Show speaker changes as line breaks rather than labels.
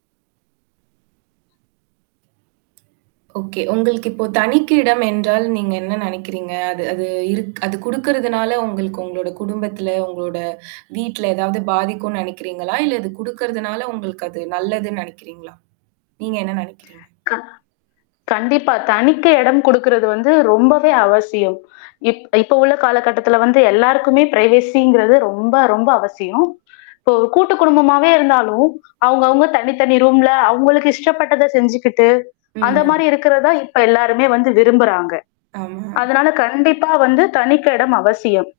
Okay. உங்களுக்கு, இப்போ தனிக்க இடம் என்றால், நீங்க என்ன நெனைக்கிறீங்க? அது அது இருக் அது குடுக்கறதுனால உங்களுக்கு உங்களோட குடும்பத்தில, உங்களோட வீட்ல எதாவது பாதிக்கும்னு நெனைக்கிறீங்களா? இல்ல, அது குடுக்கறதுனால, உங்களுக்கு அது நல்லதுன்னு நெனைக்கிறீங்களா? நீங்க என்ன நெனைக்கிறீங்க?
க கண்டிப்பா. தனித்து இடம் குடுக்குறது வந்து, ரொம்பவே அவசியம். இப் இப்போ உள்ள காலகட்டத்தில வந்து, எல்லாருக்குமே ப்ரைவேசிங்கிறது ரொம்ப, ரொம்ப அவசியம். இப்போ ஒரு கூட்டு குடும்பமாவே இருந்தாலும், அவங்க, அவங்க தனி, தனி ரூம்ல அவவுங்களுக்கு இஷ்டப்பட்டத செஞ்சுக்கிட்டு, அந்த
ம்.
மாரி இருக்கறதான் இப்ப எல்லாருமே வந்து விரும்புறாங்க.
ஆமா.
அதுனால, கண்டிப்பா வந்து தனிக்க இடம் அவசியம்.